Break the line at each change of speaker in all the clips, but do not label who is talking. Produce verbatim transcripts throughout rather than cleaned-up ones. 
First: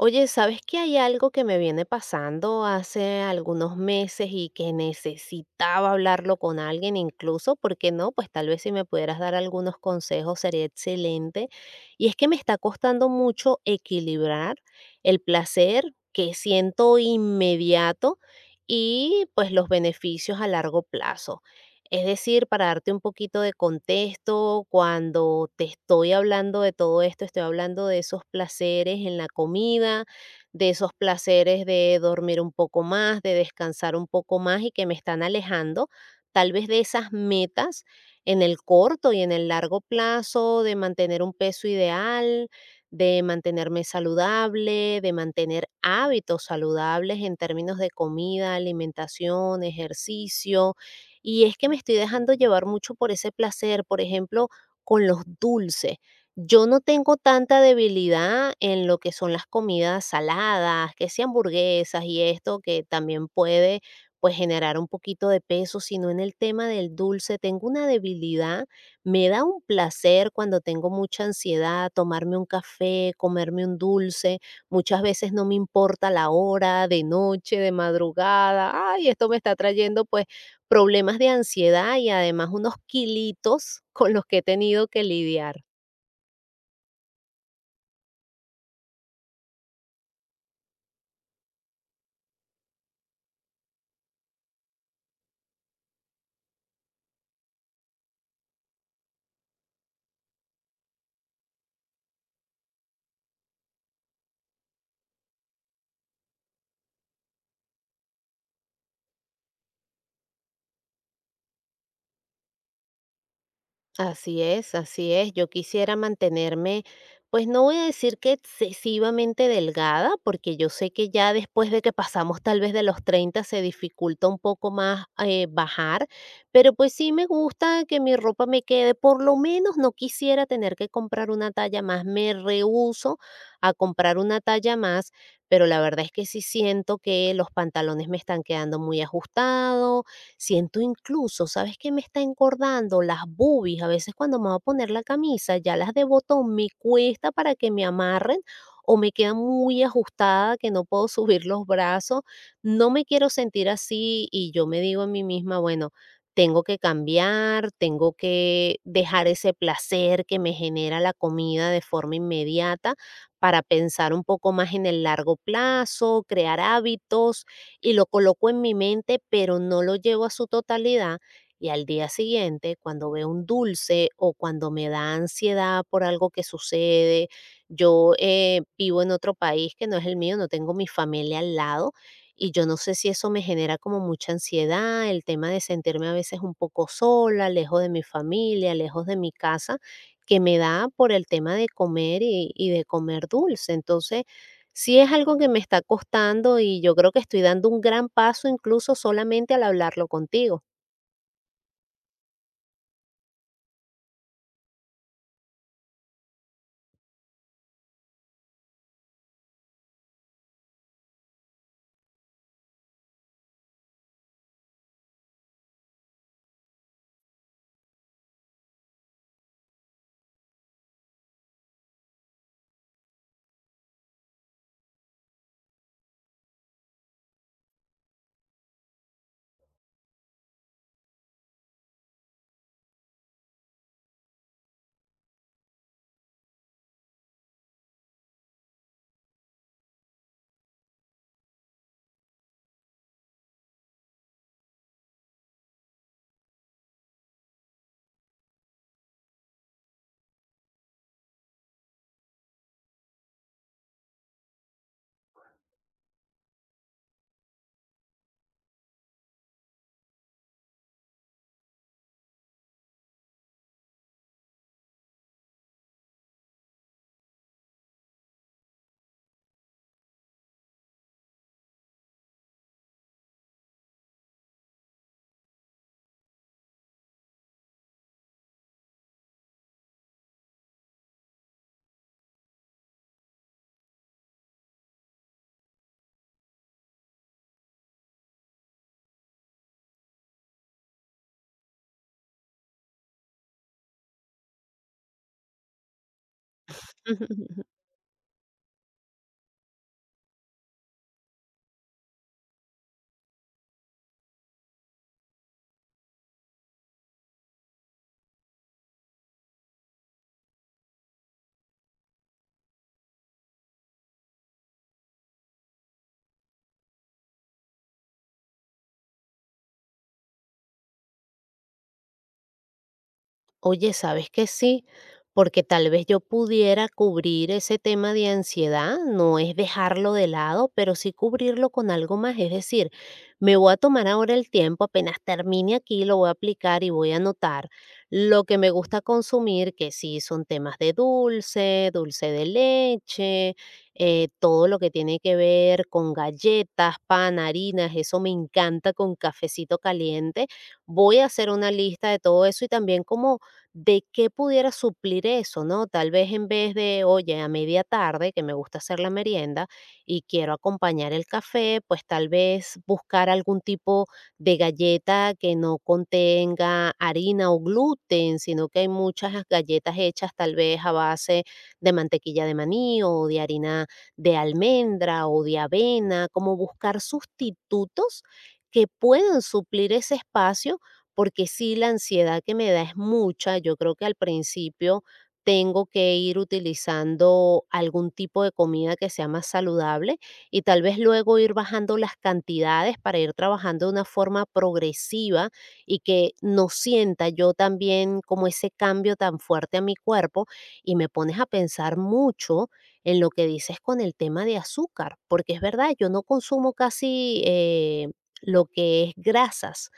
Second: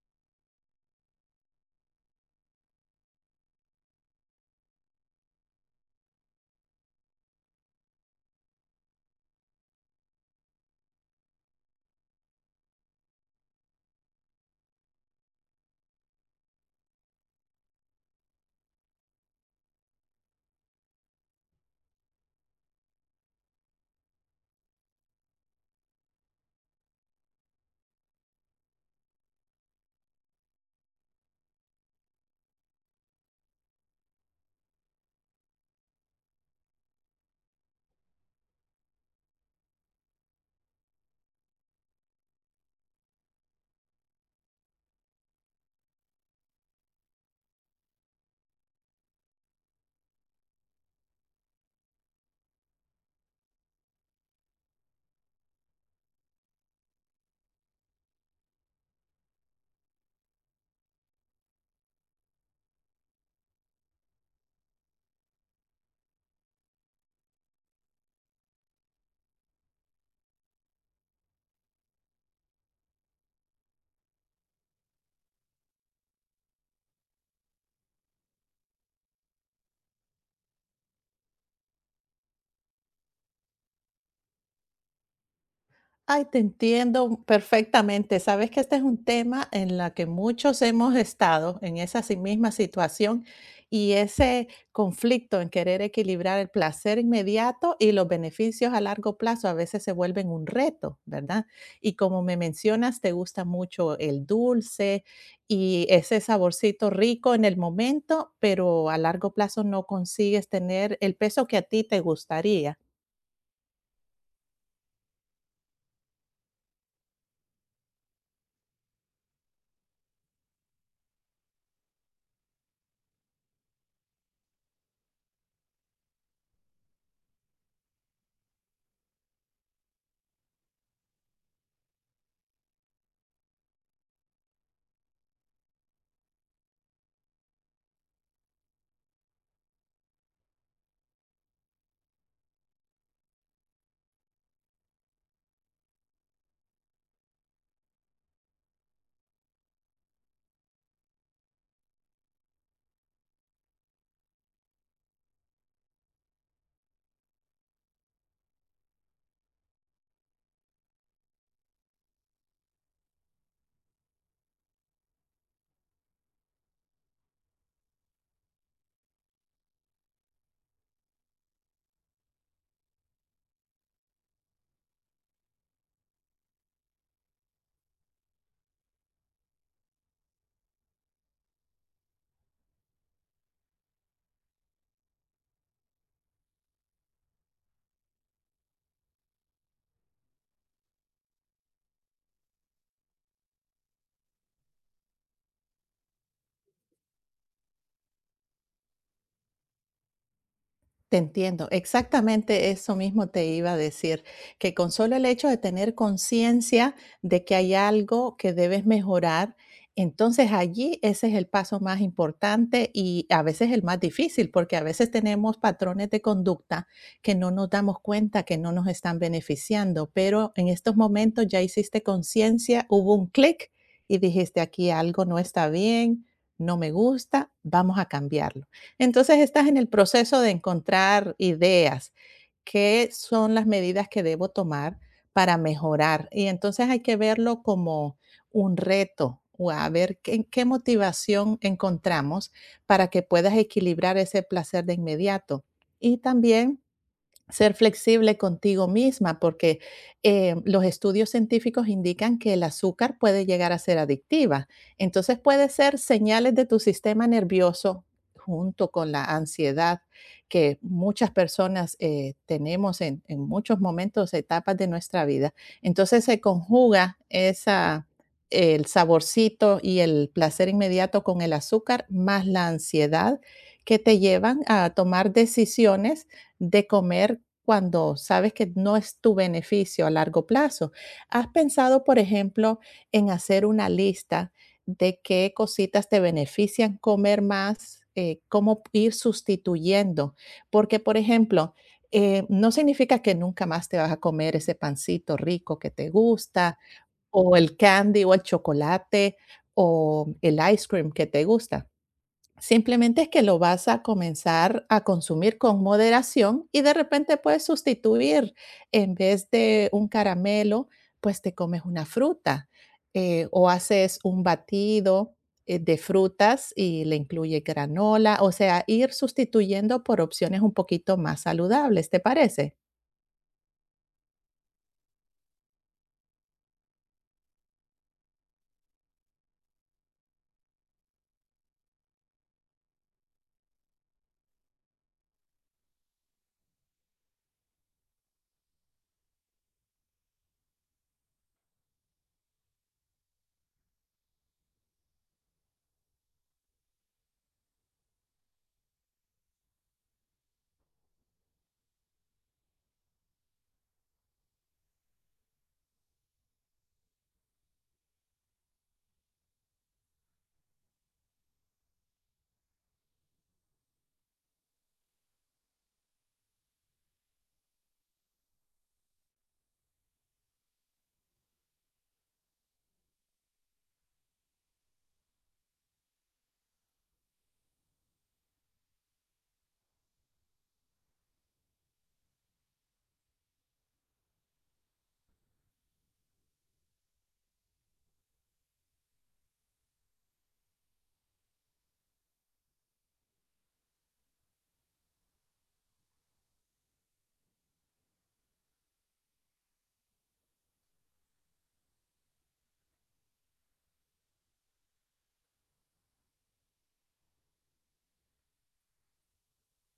Oye, ¿sabes que hay algo que me viene pasando hace algunos meses y que necesitaba hablarlo con alguien incluso? ¿porque no? Pues tal vez si me pudieras dar algunos consejos sería excelente. Y es que me está costando mucho equilibrar el placer que siento inmediato y pues los beneficios a largo plazo. Es decir, para darte un poquito de contexto, cuando te estoy hablando de todo esto, estoy hablando de esos placeres en la comida, de esos placeres de dormir un poco más, de descansar un poco más y que me están alejando tal vez de esas metas en el corto y en el largo plazo, de mantener un peso ideal, de mantenerme saludable, de mantener hábitos saludables en términos de comida, alimentación, ejercicio y es que me estoy dejando llevar mucho por ese placer, por ejemplo, con los dulces. Yo no tengo tanta debilidad en lo que son las comidas saladas, que sean hamburguesas y esto que también puede pues generar un poquito de peso, sino en el tema del dulce tengo una debilidad, me da un placer cuando tengo mucha ansiedad tomarme un café, comerme un dulce, muchas veces no me importa la hora, de noche, de madrugada, ay, esto me está trayendo pues problemas de ansiedad y además unos kilitos con los que he tenido que lidiar.
Ay, te entiendo perfectamente. Sabes que este es un tema en la que muchos hemos estado en esa sí misma situación y ese conflicto en querer equilibrar el placer inmediato y los beneficios a largo plazo a veces se vuelven un reto, ¿verdad? Y como me mencionas, te gusta mucho el dulce y ese saborcito rico en el momento, pero a largo plazo no consigues tener el peso que a ti te gustaría.
Así es, así es. Yo quisiera mantenerme, pues no voy a decir que excesivamente delgada, porque yo sé que ya después de que pasamos tal vez de los treinta se dificulta un poco más eh, bajar, pero pues sí me gusta que mi ropa me quede, por lo menos no quisiera tener que comprar una talla más, me rehúso a comprar una talla más, pero la verdad es que sí siento que los pantalones me están quedando muy ajustados. Siento incluso, ¿sabes qué me está engordando? Las boobies. A veces cuando me voy a poner la camisa, ya las de botón me cuesta para que me amarren o me queda muy ajustada que no puedo subir los brazos. No me quiero sentir así y yo me digo a mí misma, bueno, tengo que cambiar, tengo que dejar ese placer que me genera la comida de forma inmediata para pensar un poco más en el largo plazo, crear hábitos y lo coloco en mi mente, pero no lo llevo a su totalidad. Y al día siguiente, cuando veo un dulce o cuando me da ansiedad por algo que sucede, yo eh, vivo en otro país que no es el mío, no tengo mi familia al lado y yo no sé si eso me genera como mucha ansiedad, el tema de sentirme a veces un poco sola, lejos de mi familia, lejos de mi casa, que me da por el tema de comer y, y de comer dulce. Entonces, sí es algo que me está costando y yo creo que estoy dando un gran paso incluso solamente al hablarlo contigo.
Te entiendo, exactamente eso mismo te iba a decir, que con solo el hecho de tener conciencia de que hay algo que debes mejorar, entonces allí ese es el paso más importante y a veces el más difícil, porque a veces tenemos patrones de conducta que no nos damos cuenta que no nos están beneficiando, pero en estos momentos ya hiciste conciencia, hubo un clic y dijiste aquí algo no está bien, no me gusta, vamos a cambiarlo. Entonces estás en el proceso de encontrar ideas. ¿Qué son las medidas que debo tomar para mejorar? Y entonces hay que verlo como un reto o a ver qué, qué motivación encontramos para que puedas equilibrar ese placer de inmediato. Y también ser flexible contigo misma, porque eh, los estudios científicos indican que el azúcar puede llegar a ser adictiva. Entonces puede ser señales de tu sistema nervioso junto con la ansiedad que muchas personas eh, tenemos en, en muchos momentos, etapas de nuestra vida. Entonces se conjuga esa, el saborcito y el placer inmediato con el azúcar más la ansiedad que te llevan a tomar decisiones de comer cuando sabes que no es tu beneficio a largo plazo. ¿Has pensado, por ejemplo, en hacer una lista de qué cositas te benefician comer más? Eh, cómo ir sustituyendo. Porque, por ejemplo, eh, no significa que nunca más te vas a comer ese pancito rico que te gusta, o el candy, o el chocolate, o el ice cream que te gusta. Simplemente es que lo vas a comenzar a consumir con moderación y de repente puedes sustituir, en vez de un caramelo, pues te comes una fruta eh, o haces un batido eh, de frutas y le incluye granola, o sea, ir sustituyendo por opciones un poquito más saludables, ¿te parece?
Oye, ¿sabes que sí? Porque tal vez yo pudiera cubrir ese tema de ansiedad, no es dejarlo de lado, pero sí cubrirlo con algo más. Es decir, me voy a tomar ahora el tiempo, apenas termine aquí, lo voy a aplicar y voy a anotar lo que me gusta consumir, que sí son temas de dulce, dulce de leche, eh, todo lo que tiene que ver con galletas, pan, harinas, eso me encanta con cafecito caliente. Voy a hacer una lista de todo eso y también como de qué pudiera suplir eso, ¿no? Tal vez en vez de, oye, a media tarde, que me gusta hacer la merienda y quiero acompañar el café, pues tal vez buscar algún tipo de galleta que no contenga harina o gluten, sino que hay muchas galletas hechas tal vez a base de mantequilla de maní o de harina de almendra o de avena, como buscar sustitutos que puedan suplir ese espacio porque sí la ansiedad que me da es mucha. Yo creo que al principio tengo que ir utilizando algún tipo de comida que sea más saludable y tal vez luego ir bajando las cantidades para ir trabajando de una forma progresiva y que no sienta yo también como ese cambio tan fuerte a mi cuerpo y me pones a pensar mucho en lo que dices con el tema de azúcar, porque es verdad, yo no consumo casi eh, lo que es grasas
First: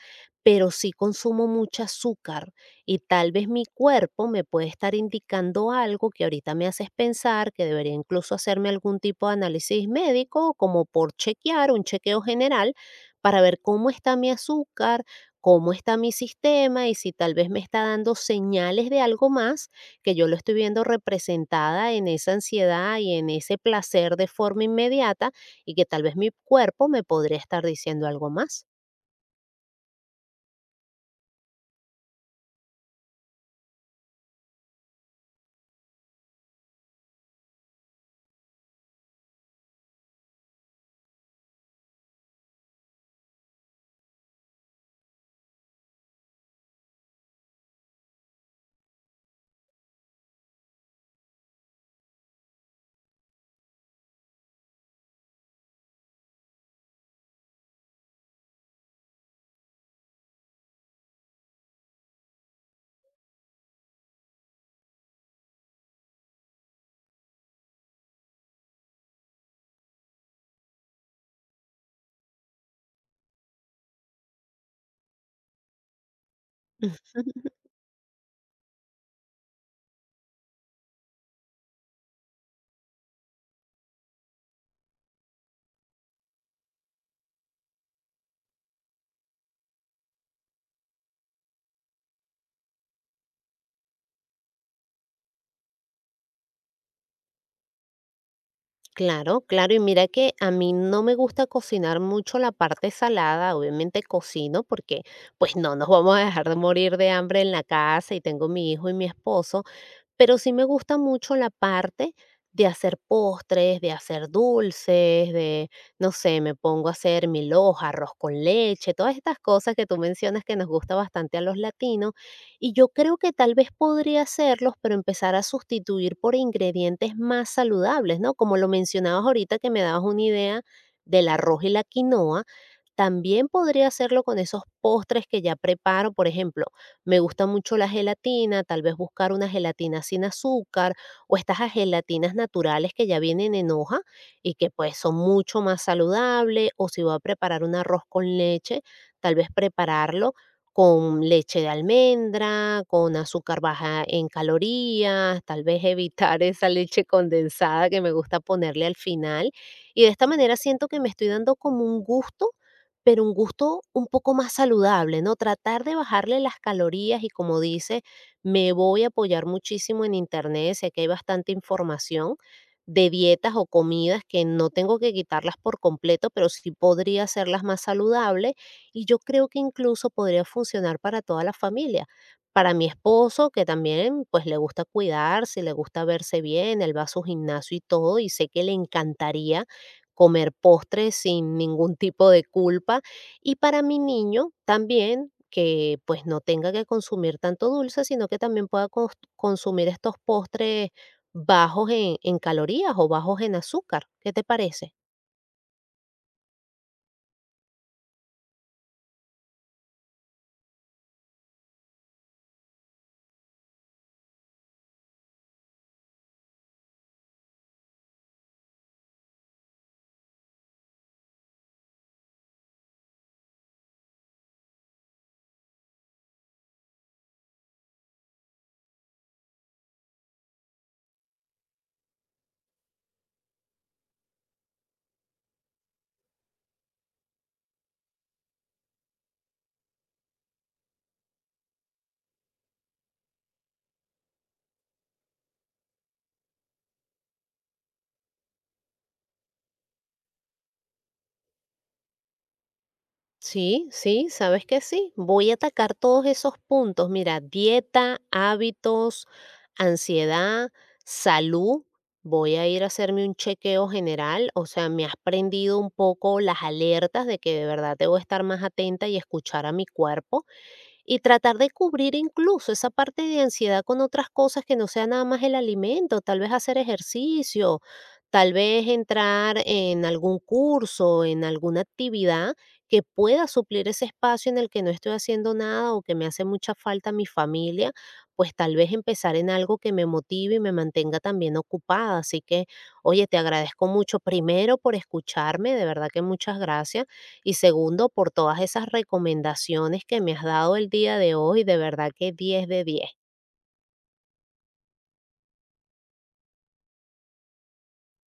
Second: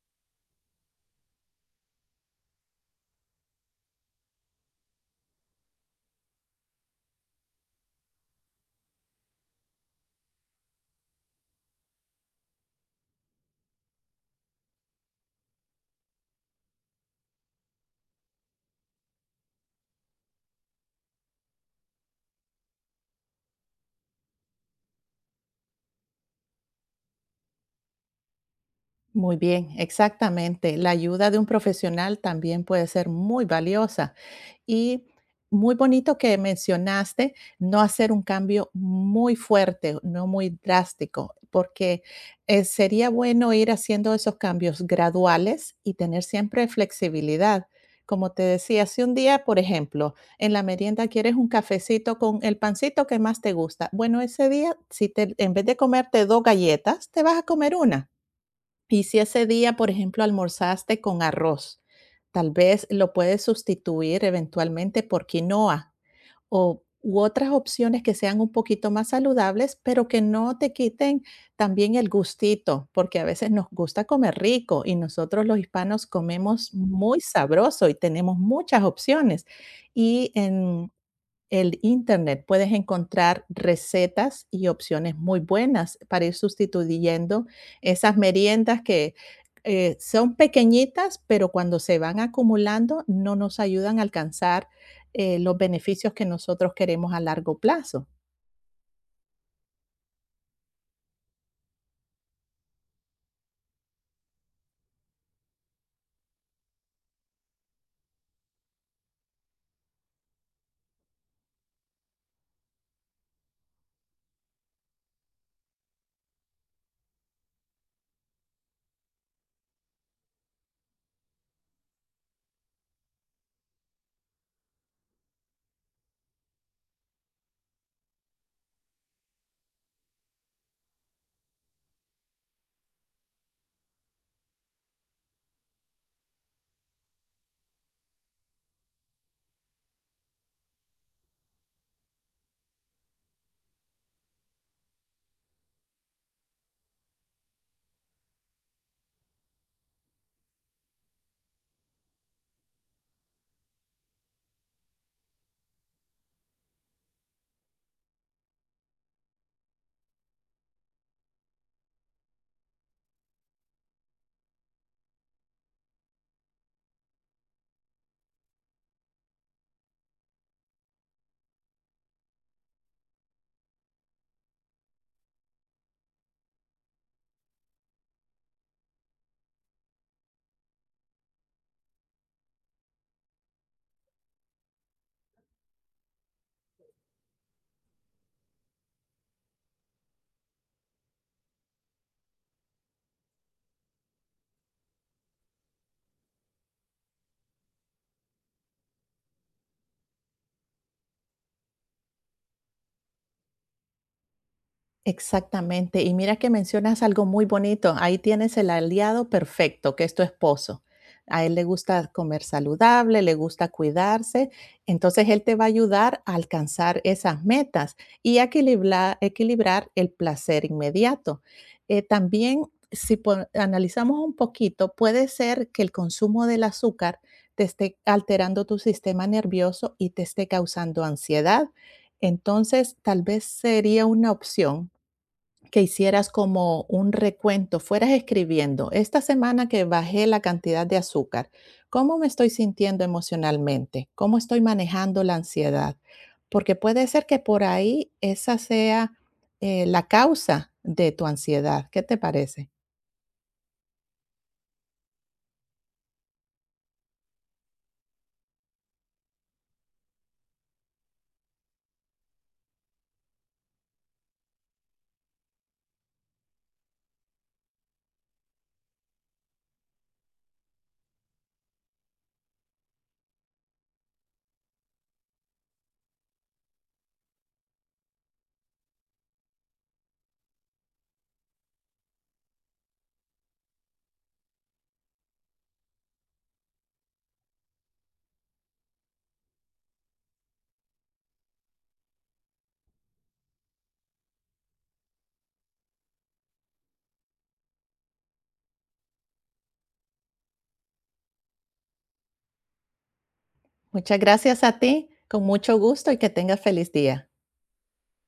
pero sí consumo mucho azúcar y tal vez mi cuerpo me puede estar indicando algo que ahorita me haces pensar que debería incluso hacerme algún tipo de análisis médico, como por chequear, un chequeo general, para ver cómo está mi azúcar, cómo está mi sistema y si tal vez me está dando señales de algo más que yo lo estoy viendo representada en esa ansiedad y en ese placer de forma inmediata y que tal vez mi cuerpo me podría estar diciendo algo más.
Muy bien, exactamente. La ayuda de un profesional también puede ser muy valiosa. Y muy bonito que mencionaste no hacer un cambio muy fuerte, no muy drástico, porque eh, sería bueno ir haciendo esos cambios graduales y tener siempre flexibilidad. Como te decía, si un día, por ejemplo, en la merienda quieres un cafecito con el pancito que más te gusta, bueno, ese día, si te, en vez de comerte dos galletas, te vas a comer una y si ese día, por ejemplo, almorzaste con arroz, tal vez lo puedes sustituir eventualmente por quinoa o u otras opciones que sean un poquito más saludables, pero que no te quiten también el gustito, porque a veces nos gusta comer rico y nosotros los hispanos comemos muy sabroso y tenemos muchas opciones. Y en el Internet puedes encontrar recetas y opciones muy buenas para ir sustituyendo esas meriendas que eh, son pequeñitas, pero cuando se van acumulando no nos ayudan a alcanzar eh, los beneficios que nosotros queremos a largo plazo.
Claro, claro, y mira que a mí no me gusta cocinar mucho la parte salada, obviamente cocino porque pues no nos vamos a dejar de morir de hambre en la casa y tengo mi hijo y mi esposo, pero sí me gusta mucho la parte de hacer postres, de hacer dulces, de, no sé, me pongo a hacer mil arroz con leche, todas estas cosas que tú mencionas que nos gusta bastante a los latinos. Y yo creo que tal vez podría hacerlos, pero empezar a sustituir por ingredientes más saludables, ¿no? Como lo mencionabas ahorita que me dabas una idea del arroz y la quinoa también podría hacerlo con esos postres que ya preparo, por ejemplo, me gusta mucho la gelatina, tal vez buscar una gelatina sin azúcar o estas a- gelatinas naturales que ya vienen en hoja y que pues son mucho más saludables o si voy a preparar un arroz con leche, tal vez prepararlo con leche de almendra, con azúcar baja en calorías, tal vez evitar esa leche condensada que me gusta ponerle al final. Y de esta manera siento que me estoy dando como un gusto pero un gusto un poco más saludable, ¿no? Tratar de bajarle las calorías y como dice, me voy a apoyar muchísimo en internet, sé que hay bastante información de dietas o comidas que no tengo que quitarlas por completo, pero sí podría hacerlas más saludables y yo creo que incluso podría funcionar para toda la familia. Para mi esposo, que también pues le gusta cuidarse, le gusta verse bien, él va a su gimnasio y todo, y sé que le encantaría comer postres sin ningún tipo de culpa. Y para mi niño también, que pues no tenga que consumir tanto dulce, sino que también pueda cons- consumir estos postres bajos en, en calorías o bajos en azúcar. ¿Qué te parece?
Exactamente. Y mira que mencionas algo muy bonito. Ahí tienes el aliado perfecto, que es tu esposo. A él le gusta comer saludable, le gusta cuidarse. Entonces él te va a ayudar a alcanzar esas metas y a equilibrar, equilibrar el placer inmediato. Eh, también, si po- analizamos un poquito, puede ser que el consumo del azúcar te esté alterando tu sistema nervioso y te esté causando ansiedad. Entonces, tal vez sería una opción que hicieras como un recuento, fueras escribiendo, esta semana que bajé la cantidad de azúcar, ¿cómo me estoy sintiendo emocionalmente? ¿Cómo estoy manejando la ansiedad? Porque puede ser que por ahí esa sea eh, la causa de tu ansiedad. ¿Qué te parece?
Sí, sí, sabes que sí. Voy a atacar todos esos puntos. Mira, dieta, hábitos, ansiedad, salud. Voy a ir a hacerme un chequeo general. O sea, me has prendido un poco las alertas de que de verdad debo estar más atenta y escuchar a mi cuerpo. Y tratar de cubrir incluso esa parte de ansiedad con otras cosas que no sea nada más el alimento, tal vez hacer ejercicio, tal vez entrar en algún curso, en alguna actividad que pueda suplir ese espacio en el que no estoy haciendo nada o que me hace mucha falta mi familia, pues tal vez empezar en algo que me motive y me mantenga también ocupada. Así que, oye, te agradezco mucho primero por escucharme, de verdad que muchas gracias y segundo, por todas esas recomendaciones que me has dado el día de hoy, de verdad que diez de diez
Muchas gracias a ti, con mucho gusto y que tengas feliz día.